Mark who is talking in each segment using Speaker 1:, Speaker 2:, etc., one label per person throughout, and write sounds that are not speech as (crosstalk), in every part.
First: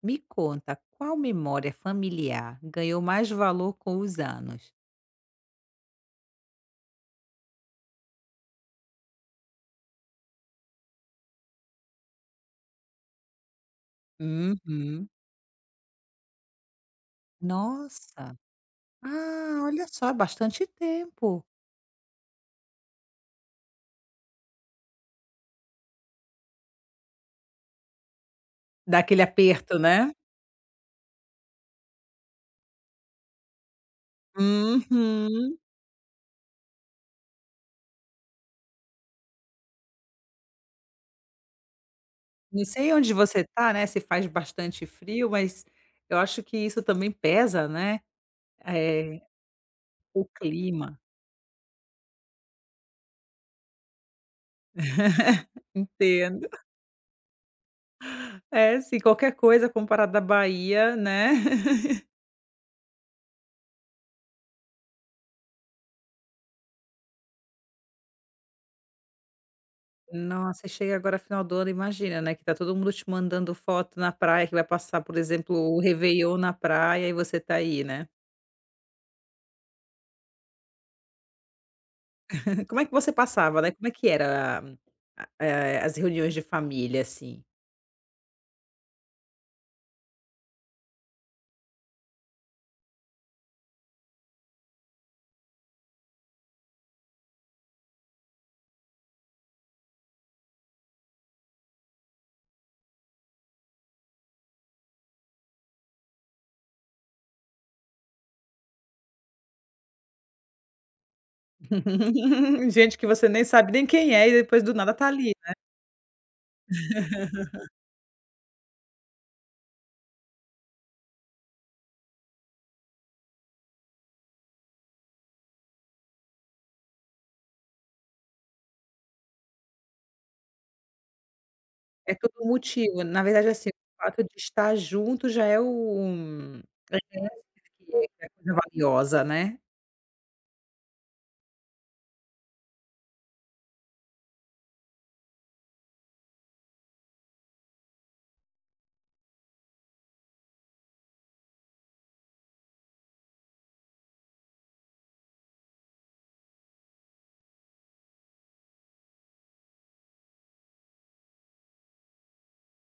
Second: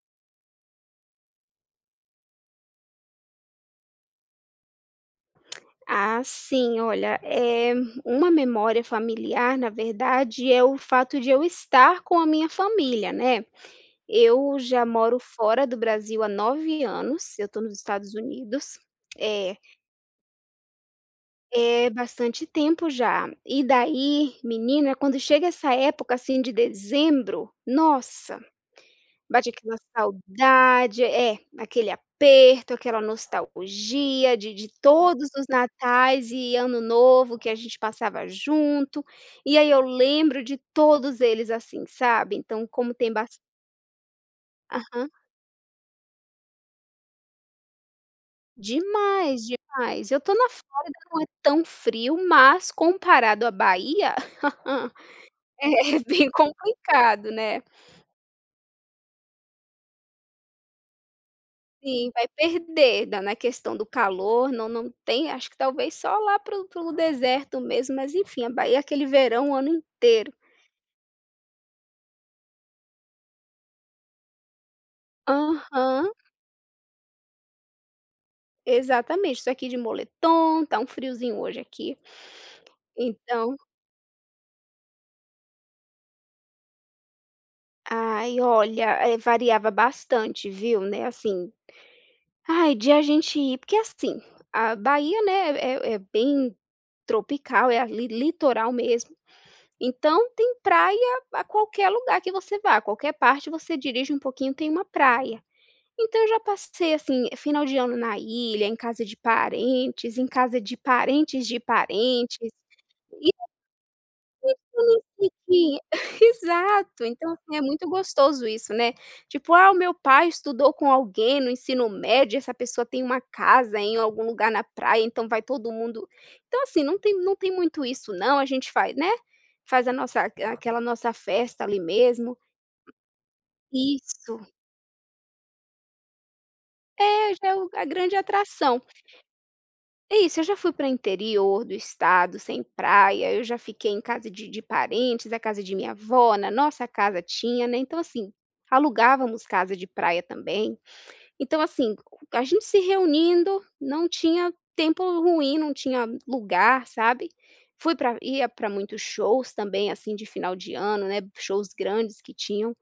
Speaker 1: Me conta, qual memória familiar ganhou mais valor com os anos?
Speaker 2: Ah, sim, olha, é uma memória familiar, na verdade, é o fato de eu estar com a minha família, né. Eu já
Speaker 1: Uhum.
Speaker 2: moro fora do Brasil há 9 anos, eu estou nos Estados
Speaker 1: Nossa!
Speaker 2: Unidos. É,
Speaker 1: Ah, olha só, é bastante tempo.
Speaker 2: é bastante tempo já. E daí, menina, quando chega essa época, assim, de dezembro, nossa!
Speaker 1: Dá aquele
Speaker 2: Bate aquela
Speaker 1: aperto, né?
Speaker 2: saudade, é, aquele aperto, aquela nostalgia de todos os
Speaker 1: Uhum.
Speaker 2: natais e ano novo que a gente passava junto, e aí eu lembro de todos eles, assim, sabe.
Speaker 1: Não
Speaker 2: Então
Speaker 1: sei
Speaker 2: como tem
Speaker 1: onde
Speaker 2: bastante.
Speaker 1: você tá, né, se faz bastante frio, mas eu acho que isso também pesa, né, eh,
Speaker 2: Demais, demais. Eu
Speaker 1: o
Speaker 2: tô na Flórida,
Speaker 1: clima.
Speaker 2: não é tão frio, mas comparado à Bahia, (laughs) é bem
Speaker 1: Entendo.
Speaker 2: complicado, né.
Speaker 1: É, sim, qualquer coisa comparada à Bahia, né?
Speaker 2: Sim, vai perder da na questão do calor, não tem, acho que talvez só lá para o deserto mesmo, mas enfim, a Bahia é aquele verão o ano inteiro.
Speaker 1: Nossa, e chega agora final do ano, imagina, né, que tá todo mundo te mandando foto na praia, que vai passar, por exemplo, o
Speaker 2: Aham,
Speaker 1: réveillon na praia e você tá aí, né.
Speaker 2: exatamente, isso aqui de moletom, tá um friozinho hoje aqui.
Speaker 1: (laughs) Como é que você
Speaker 2: Então
Speaker 1: passava, né, como é que era as reuniões de família, assim?
Speaker 2: ai, olha, variava bastante, viu, né, assim, ai, de a gente ir, porque assim, a Bahia, né, é bem tropical, é ali litoral mesmo. Então tem praia a qualquer lugar que você vá, qualquer parte você dirige um pouquinho, tem uma praia. Então eu já passei, assim, final de ano na ilha, em casa de parentes, em casa de parentes de parentes.
Speaker 1: (laughs) Gente que você nem sabe nem quem é e depois do
Speaker 2: Eu
Speaker 1: nada
Speaker 2: não
Speaker 1: tá
Speaker 2: sei
Speaker 1: ali, né.
Speaker 2: que, (laughs) exato, então, assim, é muito gostoso isso, né, tipo: "Ah, o meu pai estudou com alguém no ensino médio, essa pessoa tem uma casa em algum lugar na praia, então vai todo mundo". Então, assim, não tem muito isso não, a gente faz, né, faz a nossa aquela nossa festa ali
Speaker 1: É todo
Speaker 2: mesmo.
Speaker 1: um motivo, na verdade, assim, o fato de
Speaker 2: Isso,
Speaker 1: estar junto já é o é
Speaker 2: é, já é o a grande
Speaker 1: é coisa
Speaker 2: atração.
Speaker 1: valiosa, né.
Speaker 2: É isso, eu já fui para interior do estado, sem praia, eu já fiquei em casa de parentes, a casa de minha avó, na nossa casa tinha, né, então, assim, alugávamos casa de praia também. Então, assim, a gente se reunindo, não tinha tempo ruim, não tinha lugar, sabe. Fui para Ia para muitos shows também, assim, de final de ano, né, shows grandes que tinham.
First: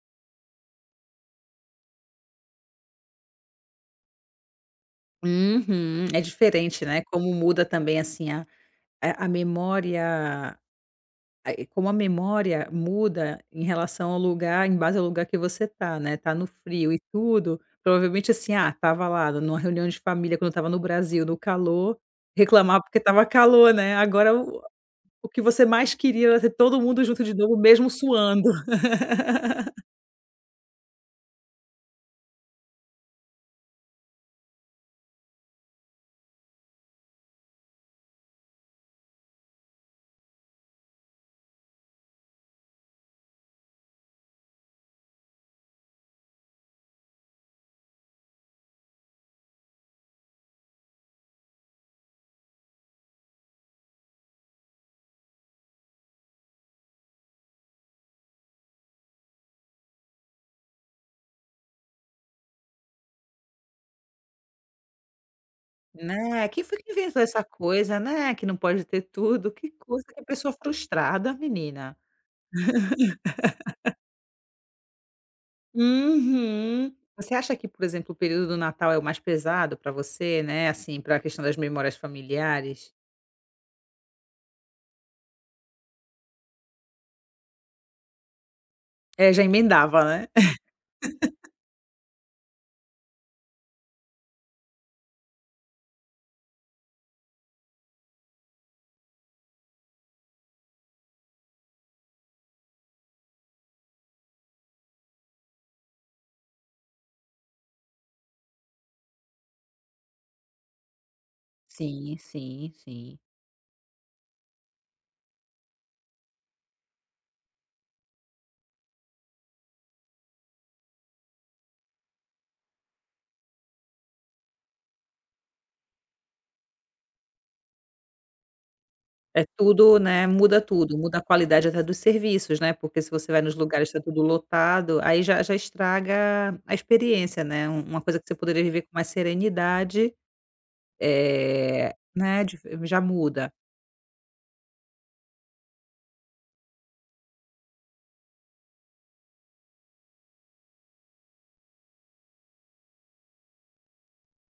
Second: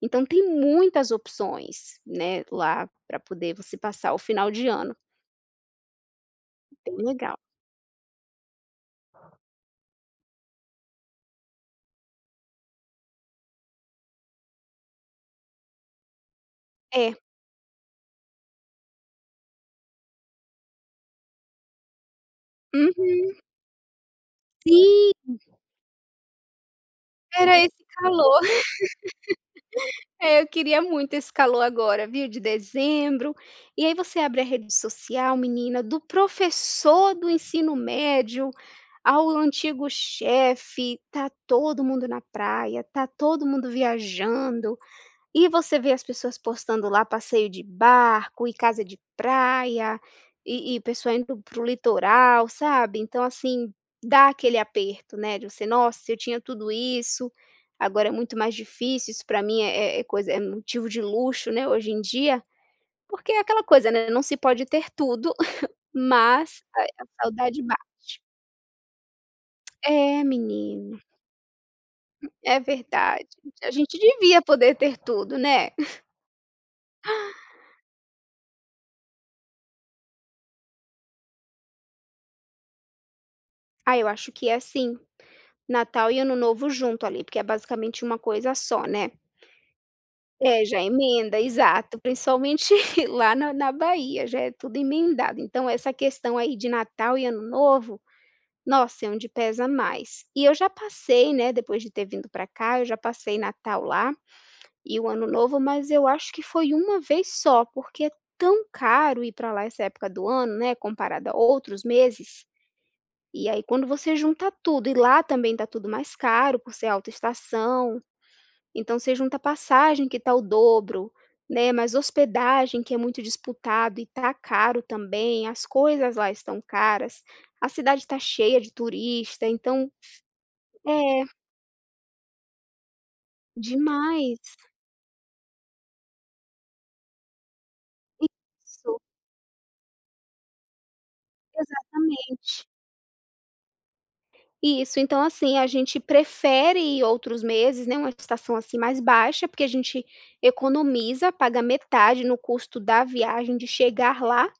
Speaker 2: Então tem muitas opções, né, lá, para poder você passar o final de ano,
Speaker 1: Uhum. É diferente,
Speaker 2: bem
Speaker 1: né, como
Speaker 2: legal.
Speaker 1: muda também, assim, a É, a memória a e como a memória muda em relação ao lugar em base ao lugar que você tá, né, tá no frio e
Speaker 2: É.
Speaker 1: tudo, provavelmente, assim, ah, tava lá numa reunião de família quando eu tava no Brasil, no calor, reclamar porque
Speaker 2: Uhum.
Speaker 1: tava calor, né, agora
Speaker 2: Sim.
Speaker 1: o que você mais queria era ter todo mundo junto de novo,
Speaker 2: Era esse
Speaker 1: mesmo
Speaker 2: calor.
Speaker 1: suando.
Speaker 2: (laughs)
Speaker 1: (laughs)
Speaker 2: É, eu queria muito esse calor agora, viu, de dezembro. E aí você abre a rede social, menina, do professor do ensino médio ao antigo chefe, tá todo mundo na praia, tá todo mundo viajando. E você vê as pessoas postando lá passeio de barco e casa de praia, e pessoa indo pro litoral, sabe. Então, assim, dá aquele aperto, né, de você: "Nossa, eu tinha tudo isso, agora é muito mais difícil, isso para mim é coisa, é motivo de luxo, né, hoje em dia". Porque é aquela coisa, né, não se pode ter tudo, (laughs)
Speaker 1: Né,
Speaker 2: mas
Speaker 1: quem foi
Speaker 2: a
Speaker 1: que
Speaker 2: a
Speaker 1: inventou essa
Speaker 2: saudade bate.
Speaker 1: coisa, né, que não pode ter tudo, que coisa,
Speaker 2: É,
Speaker 1: que pessoa
Speaker 2: menino,
Speaker 1: frustrada, menina.
Speaker 2: é verdade. A gente devia poder ter tudo, né.
Speaker 1: Uhum. Você acha que, por exemplo, o período do Natal é o mais pesado para você, né, assim, para a questão das memórias familiares?
Speaker 2: Ah, eu acho que é sim. Natal e Ano Novo junto ali, porque é basicamente uma coisa só, né.
Speaker 1: É, já emendava, né?
Speaker 2: É, já emenda, exato, principalmente (laughs) lá na Bahia, já é tudo emendado. Então essa questão aí de Natal e Ano Novo, nossa, é onde pesa mais. E eu já passei, né, depois de ter vindo para cá, eu já passei Natal lá e o Ano Novo, mas eu acho que foi uma vez só, porque é tão caro ir para lá essa época do ano, né, comparado a outros
Speaker 1: Sim,
Speaker 2: meses.
Speaker 1: sim, sim.
Speaker 2: E aí quando você junta tudo e lá também tá tudo mais caro por ser alta estação. Então você junta passagem que está o dobro, né, mas hospedagem que é muito disputado e tá caro também, as coisas lá estão caras, a cidade está cheia de turista,
Speaker 1: É
Speaker 2: então
Speaker 1: tudo, né, muda tudo, muda a
Speaker 2: é,
Speaker 1: qualidade até dos serviços, né, porque se você vai nos lugares está tudo
Speaker 2: demais.
Speaker 1: lotado, aí já estraga a experiência, né, uma coisa que você poderia viver com
Speaker 2: Isso,
Speaker 1: mais serenidade, né, de
Speaker 2: exatamente.
Speaker 1: já muda.
Speaker 2: Isso, então, assim, a gente prefere ir outros meses, né, uma estação, assim, mais baixa, porque a gente economiza, paga metade no custo da viagem de chegar lá.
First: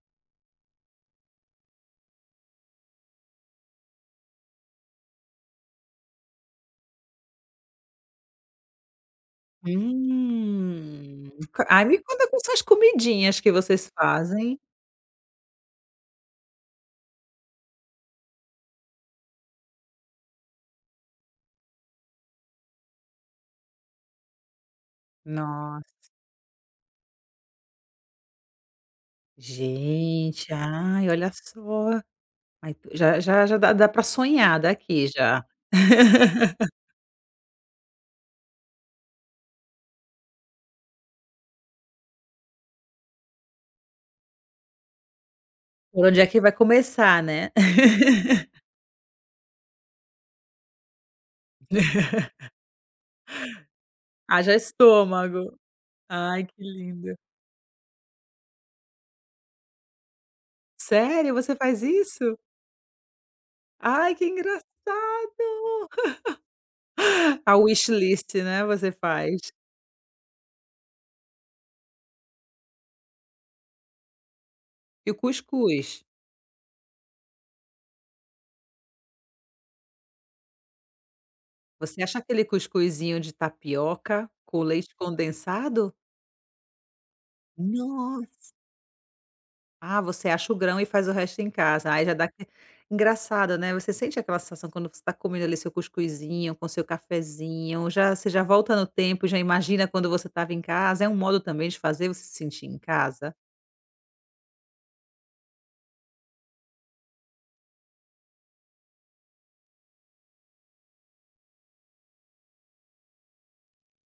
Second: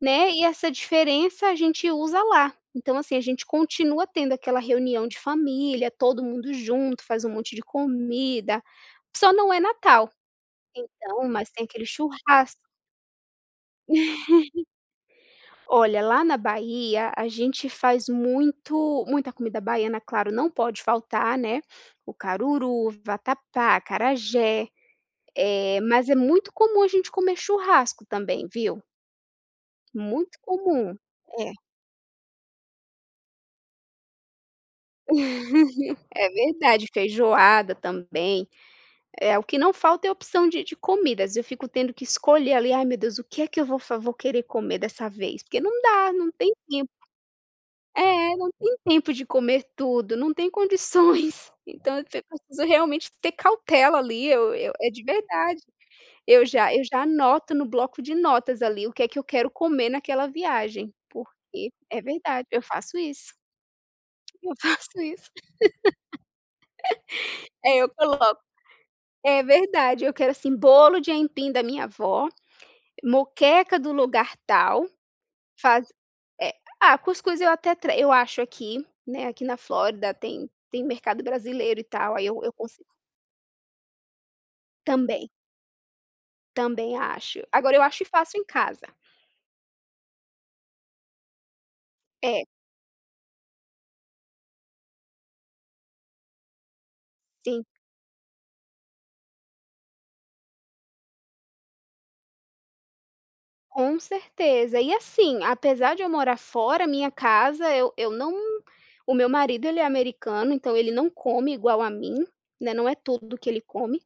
Speaker 2: Né, e essa diferença a gente usa lá. Então, assim, a gente continua tendo aquela reunião de família, todo mundo junto, faz um monte de comida, só não é Natal. Então,
Speaker 1: Hum.
Speaker 2: mas tem
Speaker 1: Ai,
Speaker 2: aquele
Speaker 1: me conta quais são
Speaker 2: churrasco.
Speaker 1: as comidinhas que vocês
Speaker 2: (laughs)
Speaker 1: fazem.
Speaker 2: Olha, lá na Bahia, a gente faz muito, muita comida baiana, claro, não pode faltar, né, o caruru, vatapá, acarajé,
Speaker 1: Nossa,
Speaker 2: mas é muito comum a gente comer churrasco também, viu? Muito
Speaker 1: gente,
Speaker 2: comum.
Speaker 1: ai, olha
Speaker 2: É,
Speaker 1: só. Aí tu já dá pra sonhar daqui já.
Speaker 2: é
Speaker 1: (laughs)
Speaker 2: verdade, feijoada também. É, o que não falta é opção de comidas, eu fico tendo que escolher ali: "Ai, meu Deus, o que é que eu vou fa vou querer comer dessa vez?" Porque não
Speaker 1: Por
Speaker 2: dá,
Speaker 1: onde é
Speaker 2: não
Speaker 1: que vai
Speaker 2: tem tempo.
Speaker 1: começar, né.
Speaker 2: É, não tem tempo de comer tudo, não tem condições. (laughs) Então eu
Speaker 1: (laughs)
Speaker 2: te preciso realmente ter cautela ali,
Speaker 1: Haja
Speaker 2: eu é, de
Speaker 1: estômago.
Speaker 2: verdade. Eu
Speaker 1: Ai, que
Speaker 2: já eu já
Speaker 1: lindo.
Speaker 2: anoto no bloco de notas ali o que é que eu quero comer naquela viagem,
Speaker 1: Sério, você
Speaker 2: porque
Speaker 1: faz
Speaker 2: é
Speaker 1: isso?
Speaker 2: verdade, eu faço isso,
Speaker 1: Ai, que
Speaker 2: eu (laughs)
Speaker 1: engraçado.
Speaker 2: faço isso.
Speaker 1: A
Speaker 2: É, eu
Speaker 1: wish list,
Speaker 2: coloco.
Speaker 1: né, você
Speaker 2: É
Speaker 1: faz.
Speaker 2: verdade, eu quero, assim, bolo de aipim da minha avó. Moqueca do lugar tal,
Speaker 1: E o
Speaker 2: faz,
Speaker 1: cuscuz?
Speaker 2: eh, ah, cuscuz eu até tra eu acho aqui, né, aqui na Flórida tem mercado brasileiro e
Speaker 1: Você
Speaker 2: tal,
Speaker 1: acha
Speaker 2: aí eu
Speaker 1: aquele
Speaker 2: eu consigo
Speaker 1: cuscuzinho de tapioca com leite
Speaker 2: também,
Speaker 1: condensado?
Speaker 2: também acho. Agora eu acho e
Speaker 1: No
Speaker 2: faço em casa.
Speaker 1: Ah, você acha o grão e faz o resto em casa. Aí já dá
Speaker 2: É,
Speaker 1: aque engraçado, né, você sente aquela sensação quando você tá comendo ali seu cuscuzinho, com seu
Speaker 2: sim,
Speaker 1: cafezinho, já você já volta no tempo, já imagina quando você estava em casa. É um modo também de fazer você se sentir em casa?
Speaker 2: com certeza. E, assim, apesar de eu morar fora, minha casa, eu não, o meu marido, ele é americano, então ele não come igual a mim, né, não é tudo que ele come.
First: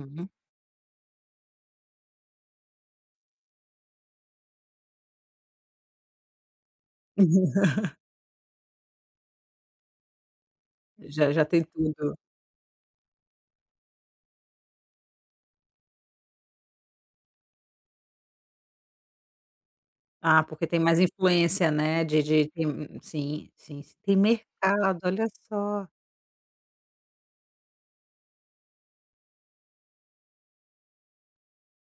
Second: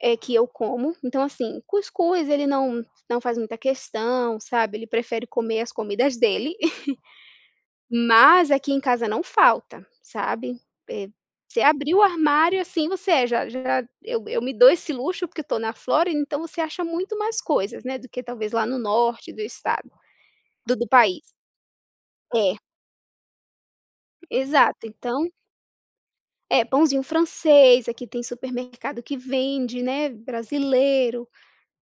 Speaker 2: É, que eu como. Então, assim, cuscuz ele não, não faz muita questão, sabe, ele prefere comer as comidas dele, (laughs)
Speaker 1: (laughs)
Speaker 2: mas aqui em casa não falta, sabe. Eh,
Speaker 1: Já
Speaker 2: você
Speaker 1: tem
Speaker 2: abriu o
Speaker 1: tudo.
Speaker 2: armário, assim, você é, já já eu me dou esse luxo, porque estou na Flórida, então você acha muito mais coisas, né, do que talvez lá no norte do estado
Speaker 1: Ah, porque
Speaker 2: do
Speaker 1: tem
Speaker 2: do
Speaker 1: mais
Speaker 2: país.
Speaker 1: influência, né, de
Speaker 2: É,
Speaker 1: tem sim, sim, sim. Tem
Speaker 2: exato.
Speaker 1: mercado, olha
Speaker 2: Então
Speaker 1: só.
Speaker 2: é, pãozinho francês, aqui tem supermercado que vende, né, brasileiro.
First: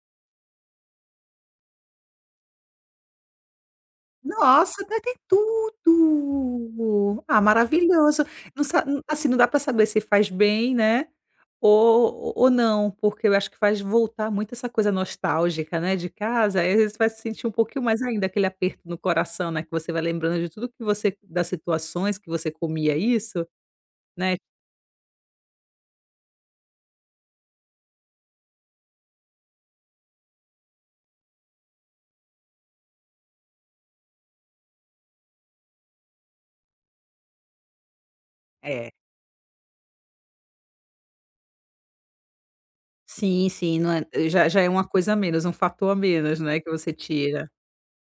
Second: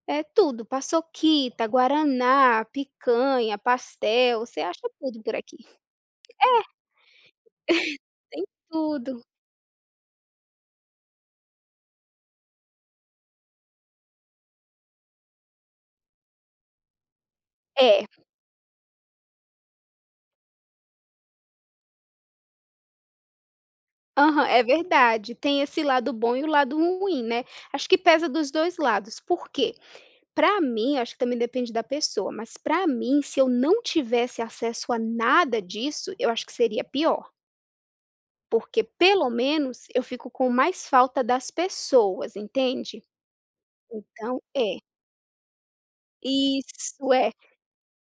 Speaker 2: É tudo, paçoquita, guaraná, picanha, pastel, você acha
Speaker 1: Nossa, daí tem
Speaker 2: tudo por aqui.
Speaker 1: tudo! Ah, maravilhoso. Não sa n-
Speaker 2: Tudo.
Speaker 1: assim, não dá para saber se faz bem, né, ou não, porque eu acho que faz voltar muito essa coisa nostálgica, né, de casa, aí às vezes vai se sentir um pouquinho mais
Speaker 2: É,
Speaker 1: ainda aquele aperto no coração, né, que você vai lembrando de tudo que você das situações que você comia isso, né.
Speaker 2: aham, é verdade, tem esse lado bom e o lado ruim, né. Acho que pesa dos 2 lados, por quê? Para mim, acho que também depende da pessoa, mas para mim, se eu não tivesse acesso a nada disso, eu acho que seria pior, porque
Speaker 1: É.
Speaker 2: pelo menos eu fico com mais falta das pessoas, entende?
Speaker 1: Sim, sim, não é
Speaker 2: Então
Speaker 1: já é
Speaker 2: é.
Speaker 1: uma coisa a menos, um fator a menos, né, que você
Speaker 2: Isso, é.
Speaker 1: tira.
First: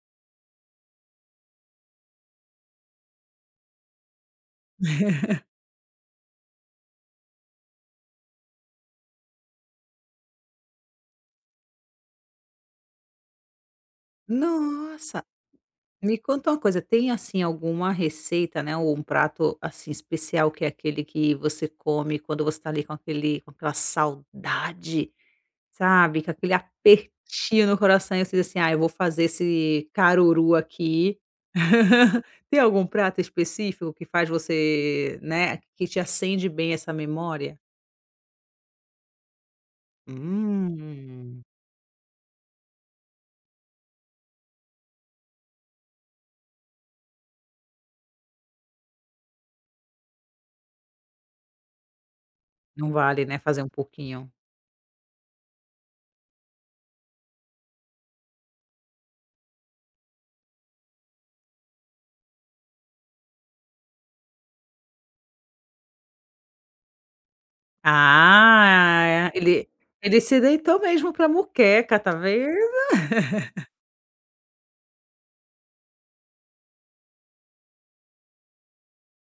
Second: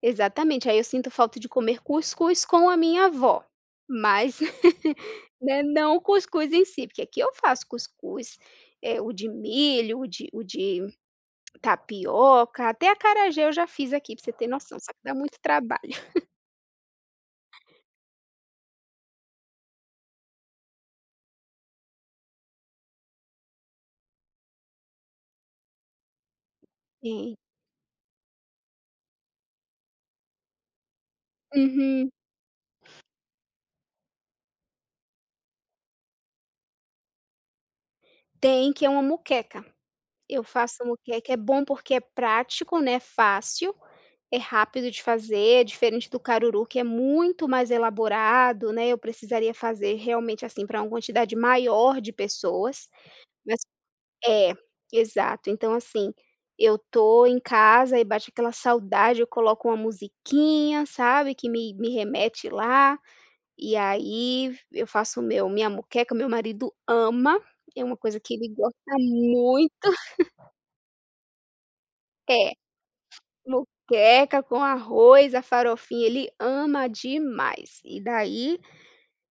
Speaker 2: Exatamente, aí eu sinto falta de comer cuscuz com a minha avó, mas, (laughs) né, não o cuscuz em si, porque aqui eu faço cuscuz, o de milho, o de tapioca, até acarajé eu já fiz aqui, pra você ter noção, só que dá
Speaker 1: Nossa!
Speaker 2: muito trabalho.
Speaker 1: Me conta uma coisa, tem assim alguma receita, né, ou um prato assim especial que é aquele que você come quando você está ali com aquela saudade, sabe, com aquele
Speaker 2: Tem.
Speaker 1: apertinho no coração e você diz assim: "Ah, eu vou fazer esse caruru aqui".
Speaker 2: Uhum.
Speaker 1: (laughs) Tem algum prato específico que faz você, né, que te acende bem essa memória?
Speaker 2: Tem, que é uma moqueca. Eu faço moqueca, é
Speaker 1: Hum.
Speaker 2: bom porque é prático, né, fácil. É rápido de fazer, diferente do caruru, que é muito mais elaborado, né, eu precisaria fazer realmente, assim, para uma quantidade maior de pessoas,
Speaker 1: Não vale, né,
Speaker 2: mas
Speaker 1: fazer um pouquinho.
Speaker 2: é, exato. Então, assim, eu tô em casa e bate aquela saudade, eu coloco uma musiquinha, sabe, que me remete lá, e aí eu faço o meu minha moqueca, meu marido ama, é uma coisa que ele gosta
Speaker 1: Ah,
Speaker 2: muito. (laughs)
Speaker 1: ele se deitou mesmo para moqueca, tá
Speaker 2: É.
Speaker 1: vendo? (laughs)
Speaker 2: Moqueca com arroz, a farofinha, ele ama demais. E daí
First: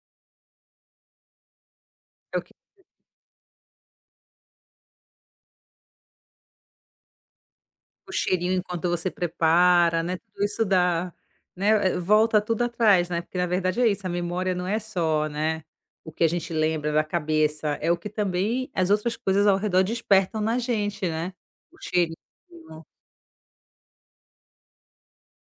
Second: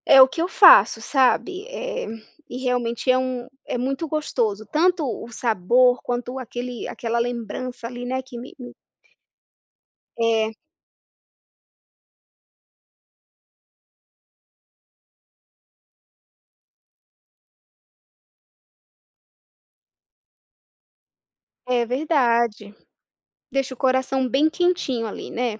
Speaker 2: é o que eu faço, sabe.
Speaker 1: É o que
Speaker 2: E realmente é um, é muito gostoso, tanto o sabor quanto aquele aquela lembrança ali,
Speaker 1: o
Speaker 2: né, que me
Speaker 1: cheirinho
Speaker 2: me
Speaker 1: enquanto você prepara, né, tudo
Speaker 2: é,
Speaker 1: isso dá, né, volta tudo atrás, né, porque na verdade é isso, a memória não é só, né, o que a gente lembra da cabeça, é o que também as outras coisas ao redor despertam na gente, né. O
Speaker 2: é
Speaker 1: cheirinho.
Speaker 2: verdade. Deixa o coração bem quentinho ali, né.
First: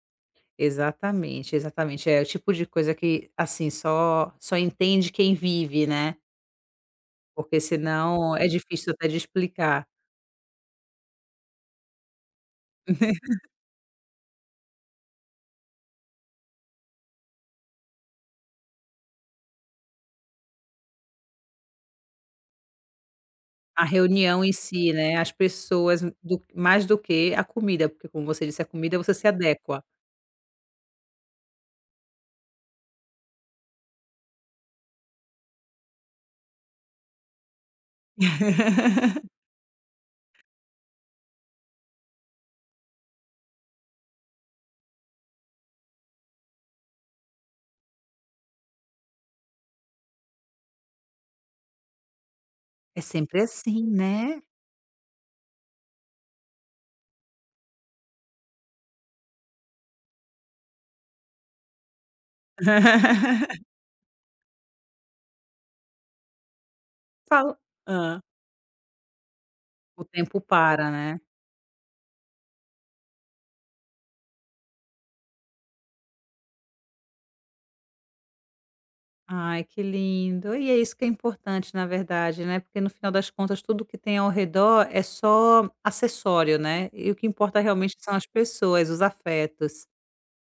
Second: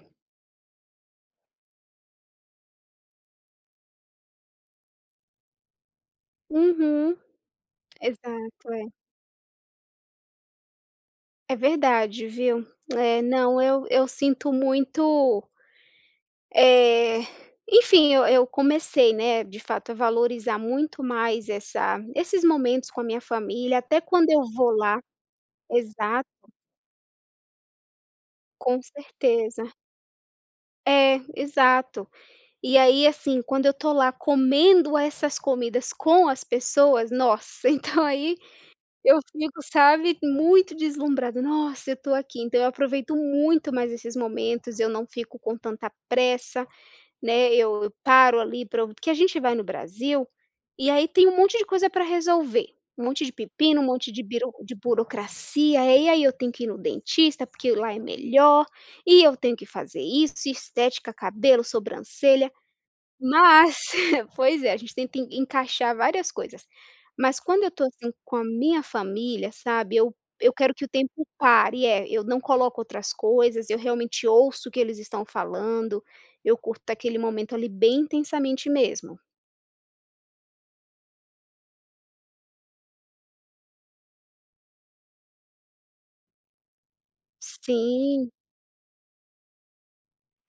Speaker 1: Exatamente, exatamente. É o tipo de coisa que, assim, só entende quem vive, né,
Speaker 2: Uhum,
Speaker 1: porque senão é
Speaker 2: exato, é.
Speaker 1: difícil até de explicar.
Speaker 2: É verdade, viu. É,
Speaker 1: (laughs)
Speaker 2: não, eu sinto muito. Eh, enfim, eu comecei, né, de fato, a valorizar muito mais essa esses momentos com a minha família,
Speaker 1: A
Speaker 2: até quando eu
Speaker 1: reunião em
Speaker 2: vou
Speaker 1: si,
Speaker 2: lá.
Speaker 1: né, as pessoas
Speaker 2: Exato,
Speaker 1: do mais do que a comida, porque como você disse, a
Speaker 2: com
Speaker 1: comida você se
Speaker 2: certeza.
Speaker 1: adequa.
Speaker 2: É, exato. E aí, assim, quando eu tô lá comendo essas comidas com as pessoas, nossa, (laughs) então aí eu
Speaker 1: (laughs)
Speaker 2: fico, sabe, muito deslumbrada: "Nossa, eu tô aqui". Então eu aproveito muito mais esses momentos, eu não fico com tanta pressa. Né, eu paro ali, para que a gente vai no Brasil, e aí tem um monte de coisa para resolver,
Speaker 1: É
Speaker 2: um monte de
Speaker 1: sempre
Speaker 2: pepino, um
Speaker 1: assim,
Speaker 2: monte de
Speaker 1: né.
Speaker 2: biro de burocracia, e aí eu tenho que ir no dentista, porque lá é melhor, e eu tenho que fazer isso, estética, cabelo, sobrancelha.
Speaker 1: (laughs)
Speaker 2: Mas (laughs) pois é, a gente tenta en encaixar várias coisas. Mas
Speaker 1: Fala
Speaker 2: quando eu tô, assim,
Speaker 1: hã.
Speaker 2: com a minha família, sabe,
Speaker 1: O
Speaker 2: eu
Speaker 1: tempo
Speaker 2: eu quero que o
Speaker 1: para, né.
Speaker 2: tempo pare. É, eu não coloco outras coisas, eu realmente ouço o que eles estão falando, eu curto aquele momento ali bem intensamente mesmo.
Speaker 1: Ai, que lindo. E é isso que é importante, na verdade, né, porque no final das contas tudo que tem ao redor é só acessório, né, e o que importa realmente são as
Speaker 2: Sim,
Speaker 1: pessoas, os afetos.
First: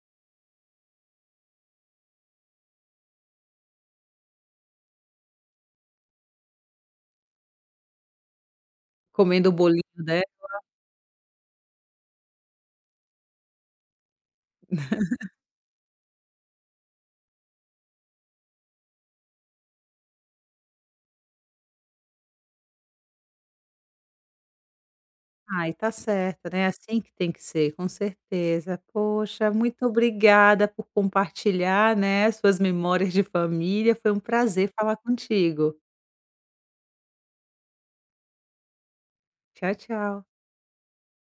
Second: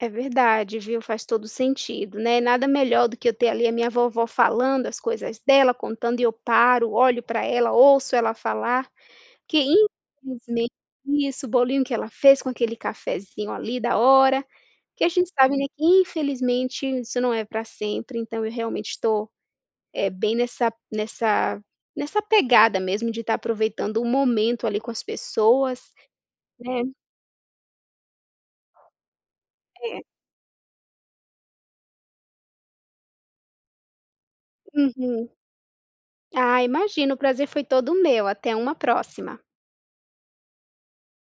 Speaker 2: é verdade, viu, faz todo sentido, né. Nada melhor do que eu ter ali a minha vovó falando as coisas dela, contando, e eu paro, olho para ela, ouço ela falar.
Speaker 1: Comendo o
Speaker 2: Que
Speaker 1: bolinho
Speaker 2: infelizmente isso, o bolinho que ela fez com aquele cafezinho ali da hora, que a gente sabe, né, que infelizmente isso não é para sempre, então eu realmente estou, é bem nessa nessa pegada mesmo de estar aproveitando o momento ali com as
Speaker 1: Ai,
Speaker 2: pessoas,
Speaker 1: tá certa, né, é
Speaker 2: né.
Speaker 1: assim que tem que ser, com certeza. Poxa, muito
Speaker 2: É.
Speaker 1: obrigada por compartilhar, né, suas memórias de família, foi um prazer falar
Speaker 2: Uhum.
Speaker 1: contigo.
Speaker 2: Ah, imagino, o prazer foi todo meu, até uma próxima.
Speaker 1: Tchau, tchau.